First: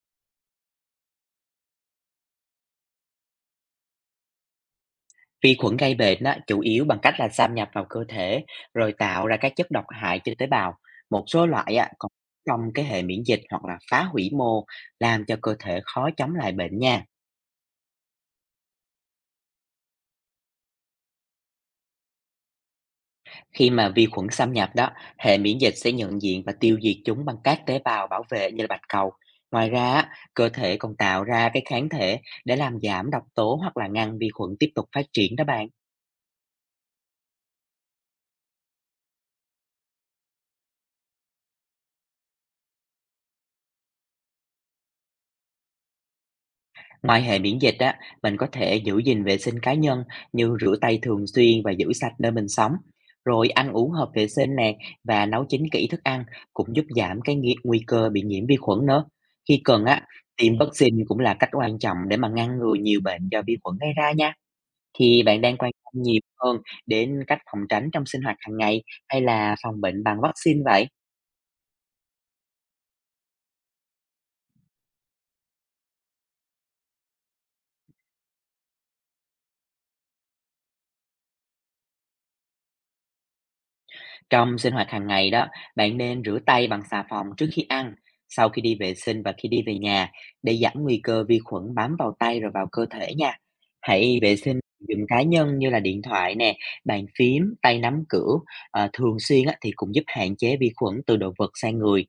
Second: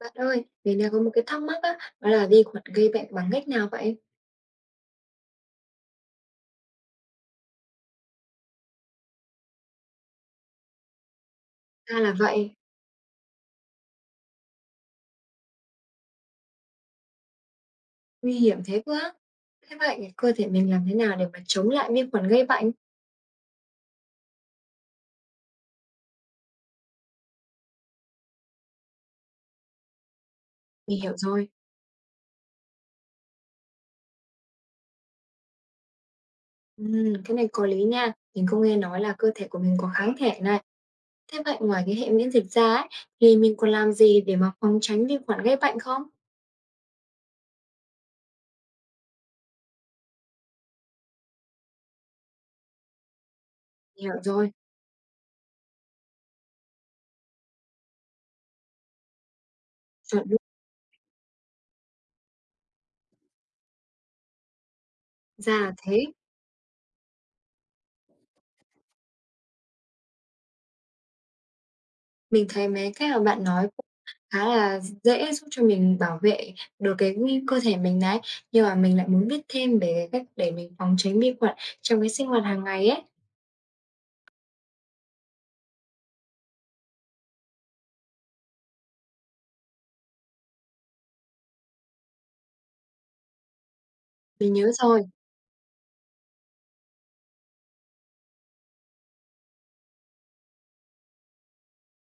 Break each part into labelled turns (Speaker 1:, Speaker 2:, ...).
Speaker 1: Bạn ơi, mình đang có một cái thắc mắc á, đó là vi khuẩn gây bệnh bằng cách nào vậy?
Speaker 2: Vi khuẩn gây bệnh á, chủ yếu bằng cách là xâm nhập vào cơ thể rồi tạo ra các chất độc hại cho tế bào. Một số loại á,
Speaker 1: Ra
Speaker 2: còn
Speaker 1: là vậy,
Speaker 2: trong cái hệ miễn dịch hoặc là phá hủy mô làm cho cơ thể khó chống lại bệnh nha.
Speaker 1: nguy hiểm thế cơ á. Thế vậy, cái cơ thể mình làm thế nào để mà chống lại vi khuẩn gây bệnh?
Speaker 2: Khi mà vi khuẩn xâm nhập đó, hệ miễn dịch sẽ nhận diện và tiêu diệt chúng bằng các tế bào bảo vệ như là bạch cầu. Ngoài ra, á, cơ thể còn
Speaker 1: Mình hiểu
Speaker 2: tạo
Speaker 1: rồi.
Speaker 2: ra cái kháng thể để làm giảm độc tố hoặc là ngăn vi khuẩn tiếp tục phát triển đó bạn.
Speaker 1: Cái này có lý nha. Mình cũng nghe nói là cơ thể của mình có kháng thể này. Thế vậy ngoài cái hệ miễn dịch ra ấy, thì mình còn làm gì để mà phòng tránh vi khuẩn gây bệnh không?
Speaker 2: Ngoài hệ miễn dịch á, mình có thể giữ gìn vệ sinh cá nhân như rửa tay thường xuyên và giữ sạch nơi mình sống. Rồi ăn uống hợp
Speaker 1: Hiểu
Speaker 2: vệ
Speaker 1: rồi,
Speaker 2: sinh nè và nấu chín kỹ thức ăn cũng giúp giảm cái nguy cơ bị nhiễm vi khuẩn nữa. Khi cần á,
Speaker 1: chuẩn luôn.
Speaker 2: tiêm vaccine cũng là cách quan trọng để mà ngăn ngừa nhiều bệnh do vi khuẩn gây ra nha. Thì bạn đang
Speaker 1: Ra
Speaker 2: quan
Speaker 1: là
Speaker 2: tâm
Speaker 1: thế.
Speaker 2: nhiều hơn đến cách phòng tránh trong sinh hoạt hàng ngày hay là phòng bệnh bằng vaccine vậy?
Speaker 1: Mình thấy mấy cái mà bạn nói khá là dễ giúp cho mình bảo vệ được cái nguy cơ thể mình đấy, nhưng mà mình lại muốn biết thêm về cái cách để mình phòng tránh vi khuẩn trong cái sinh hoạt hàng ngày ấy.
Speaker 2: Trong sinh hoạt hàng ngày đó, bạn nên rửa tay bằng xà phòng trước khi ăn, sau khi đi vệ sinh và khi đi về nhà để giảm nguy cơ vi khuẩn bám vào tay rồi vào cơ thể nha. Hãy vệ
Speaker 1: Mình
Speaker 2: sinh
Speaker 1: nhớ rồi,
Speaker 2: dùng cá nhân như là điện thoại nè, bàn phím, tay nắm cửa thường xuyên á, thì cũng giúp hạn chế vi khuẩn từ đồ vật sang người.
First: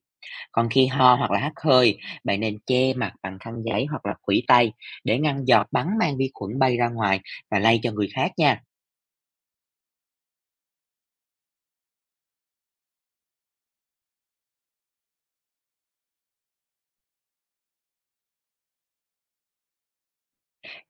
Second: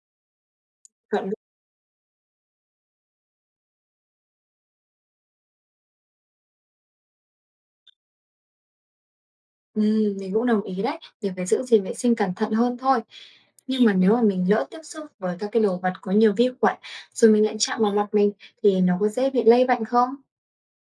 Speaker 2: Còn khi ho
Speaker 1: chuẩn
Speaker 2: hoặc
Speaker 1: luôn.
Speaker 2: là hắt hơi, bạn nên che mặt bằng khăn giấy hoặc là khuỷu tay để ngăn giọt bắn mang vi khuẩn bay ra ngoài và lây cho người khác nha.
Speaker 1: Mình cũng đồng ý đấy, mình phải giữ gìn vệ sinh cẩn thận hơn thôi. Nhưng mà nếu mà mình lỡ tiếp xúc với các cái đồ vật có nhiều vi khuẩn, rồi mình lại chạm vào mặt mình thì nó có dễ bị lây bệnh không?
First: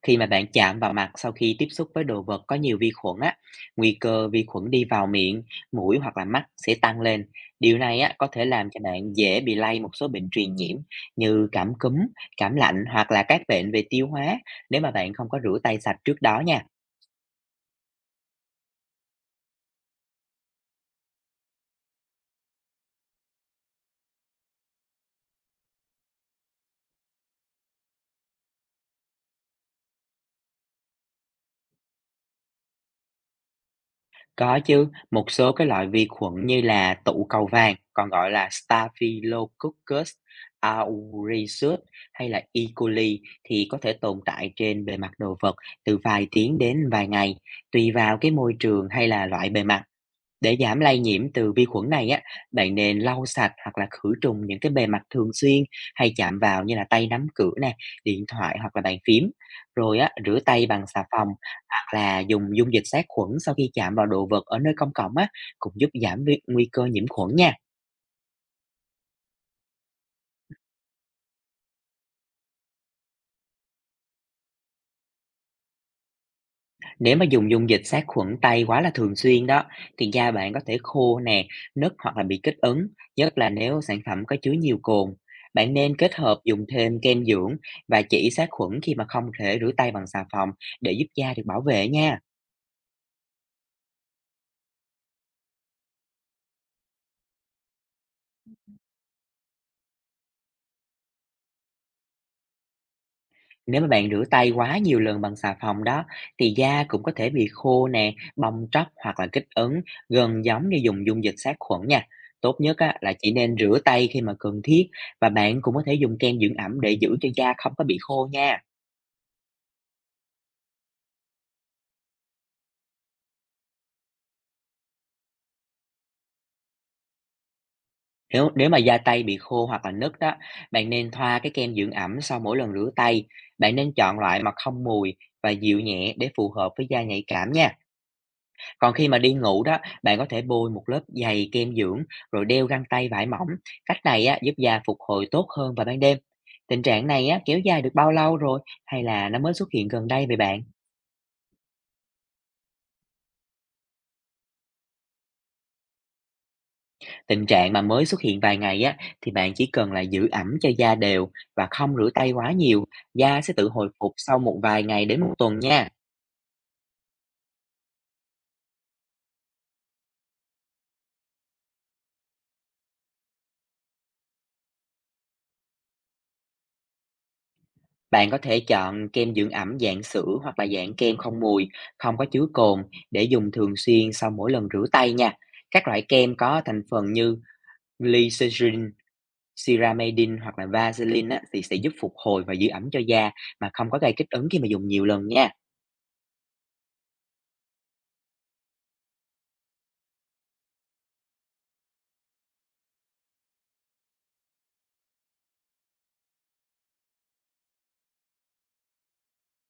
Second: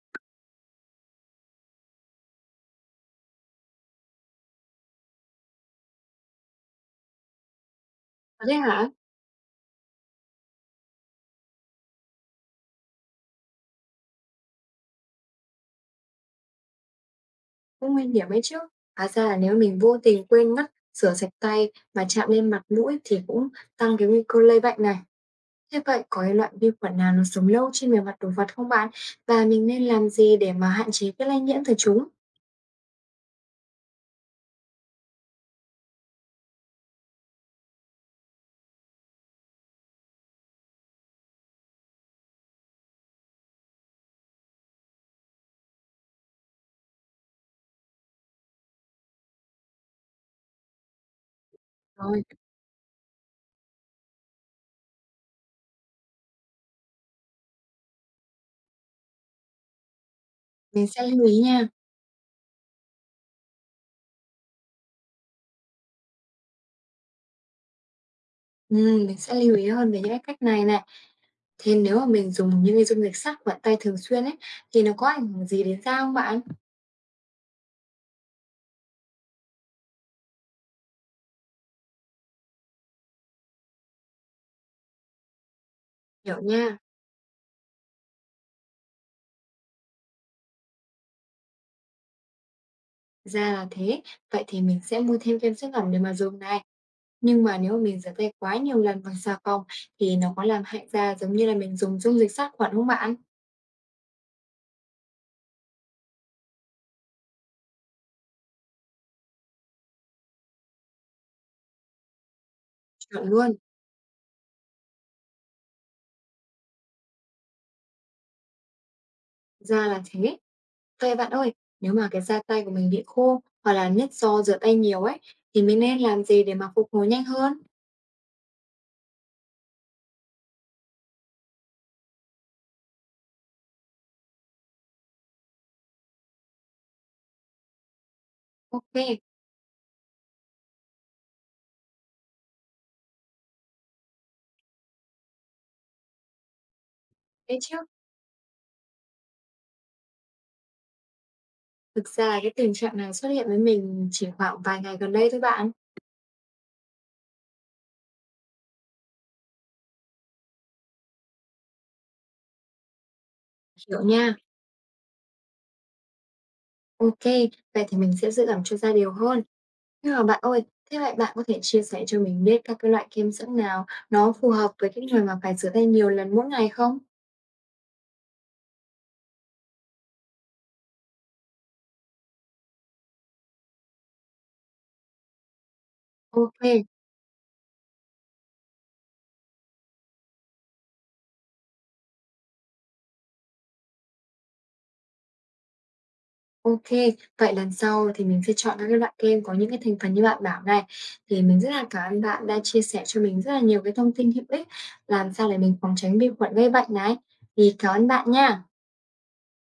Speaker 2: Khi mà bạn chạm vào mặt sau khi tiếp xúc với đồ vật có nhiều vi khuẩn á, nguy cơ vi khuẩn đi vào miệng, mũi hoặc là mắt sẽ tăng lên. Điều này á, có
Speaker 1: Có
Speaker 2: thể
Speaker 1: thế
Speaker 2: làm cho
Speaker 1: hả?
Speaker 2: bạn dễ bị lây một số bệnh truyền nhiễm như cảm cúm, cảm lạnh hoặc là các bệnh về tiêu hóa nếu mà bạn không có rửa tay sạch trước đó nha.
Speaker 1: Cũng nguy hiểm ấy chứ. Hóa ra là nếu mình vô tình quên mất rửa sạch tay mà chạm lên mặt mũi thì cũng tăng cái nguy cơ lây bệnh này. Thế vậy có cái loại vi khuẩn nào nó sống lâu trên bề mặt đồ vật không bạn? Và mình nên làm gì để mà hạn chế cái lây nhiễm từ chúng?
Speaker 2: Có chứ, một số cái loại vi khuẩn như là tụ cầu vàng, còn gọi là Staphylococcus aureus hay là E. coli thì có thể tồn tại trên bề mặt đồ vật từ vài tiếng đến vài ngày, tùy vào cái môi trường hay là loại bề mặt. Để giảm lây nhiễm từ vi khuẩn này
Speaker 1: Rồi,
Speaker 2: á, bạn nên lau sạch hoặc là khử trùng những cái bề mặt thường xuyên hay chạm vào như là tay nắm cửa nè, điện thoại hoặc là bàn phím. Rồi á, rửa tay bằng
Speaker 1: mình
Speaker 2: xà
Speaker 1: sẽ lưu
Speaker 2: phòng
Speaker 1: ý nha.
Speaker 2: hoặc là dùng dung dịch sát khuẩn sau khi chạm vào đồ vật ở nơi công cộng á, cũng giúp giảm nguy cơ nhiễm khuẩn nha.
Speaker 1: Mình sẽ lưu ý hơn về những cái cách này này. Thế nếu mà mình dùng những cái dung dịch sát khuẩn tay thường xuyên ấy, thì nó có ảnh hưởng gì đến da không bạn?
Speaker 2: Nếu mà dùng dung dịch sát khuẩn tay quá là thường xuyên đó, thì da bạn có thể khô nè, nứt hoặc là bị kích ứng, nhất là nếu sản phẩm có chứa nhiều cồn. Bạn nên kết
Speaker 1: Hiểu
Speaker 2: hợp dùng
Speaker 1: nha.
Speaker 2: thêm kem dưỡng và chỉ sát khuẩn khi mà không thể rửa tay bằng xà phòng để giúp da được bảo vệ nha.
Speaker 1: Ra là thế. Vậy thì mình sẽ mua thêm kem dưỡng ẩm để mà dùng này. Nhưng mà nếu mà mình rửa tay quá nhiều lần bằng xà phòng thì nó có làm hại da giống như là mình dùng dung dịch sát khuẩn không bạn?
Speaker 2: Nếu mà bạn rửa tay quá nhiều lần bằng xà phòng đó, thì da cũng có thể bị khô nè, bong tróc hoặc là kích ứng gần giống như dùng dung dịch sát khuẩn nha. Tốt nhất á, là
Speaker 1: Chuẩn
Speaker 2: chỉ
Speaker 1: luôn.
Speaker 2: nên rửa tay khi mà cần thiết, và bạn cũng có thể dùng kem dưỡng ẩm để giữ cho da không có bị khô nha.
Speaker 1: Ra là thế. Vậy bạn ơi, nếu mà cái da tay của mình bị khô hoặc là nhất do rửa tay nhiều ấy, thì mình nên làm gì để mà phục hồi nhanh hơn?
Speaker 2: Nếu nếu mà da tay bị khô hoặc là nứt đó, bạn nên thoa cái kem dưỡng ẩm sau mỗi lần rửa tay. Bạn nên chọn loại mà không mùi và dịu nhẹ để phù hợp với da nhạy cảm nha. Còn
Speaker 1: Ok,
Speaker 2: khi mà đi ngủ đó, bạn có thể bôi một lớp dày kem dưỡng rồi đeo găng tay vải mỏng. Cách này á, giúp da phục hồi tốt hơn vào ban đêm. Tình trạng này á,
Speaker 1: thế
Speaker 2: kéo
Speaker 1: chứ.
Speaker 2: dài được bao lâu rồi hay là nó mới xuất hiện gần đây vậy bạn?
Speaker 1: Thực ra là cái tình trạng này xuất hiện với mình chỉ khoảng vài ngày gần đây thôi bạn.
Speaker 2: Tình trạng mà mới xuất hiện vài ngày á, thì bạn chỉ cần là giữ ẩm cho da đều và không rửa tay quá nhiều. Da sẽ tự hồi
Speaker 1: Hiểu
Speaker 2: phục
Speaker 1: nha.
Speaker 2: sau một vài ngày đến một tuần nha.
Speaker 1: Ok, vậy thì mình sẽ giữ ẩm cho da đều hơn. Nhưng mà bạn ơi, thế vậy bạn có thể chia sẻ cho mình biết các cái loại kem dưỡng nào nó phù hợp với cái người mà phải rửa tay nhiều lần mỗi ngày không?
Speaker 2: Bạn có thể chọn kem dưỡng ẩm dạng sữa hoặc là dạng kem không mùi, không có chứa cồn để dùng thường xuyên sau mỗi lần rửa tay nha. Các loại kem
Speaker 1: Ok,
Speaker 2: có thành phần như glycerin, ceramidin hoặc là vaseline á, thì sẽ giúp phục hồi và giữ ẩm cho da mà không có gây kích ứng khi mà dùng nhiều lần nha.
Speaker 1: OK, vậy lần sau thì mình sẽ chọn các cái loại kem có những cái thành phần như bạn bảo này. Thì mình rất là cảm ơn bạn đã chia sẻ cho mình rất là nhiều cái thông tin hữu ích, làm sao để mình phòng tránh vi khuẩn gây bệnh này. Thì cảm ơn bạn nha.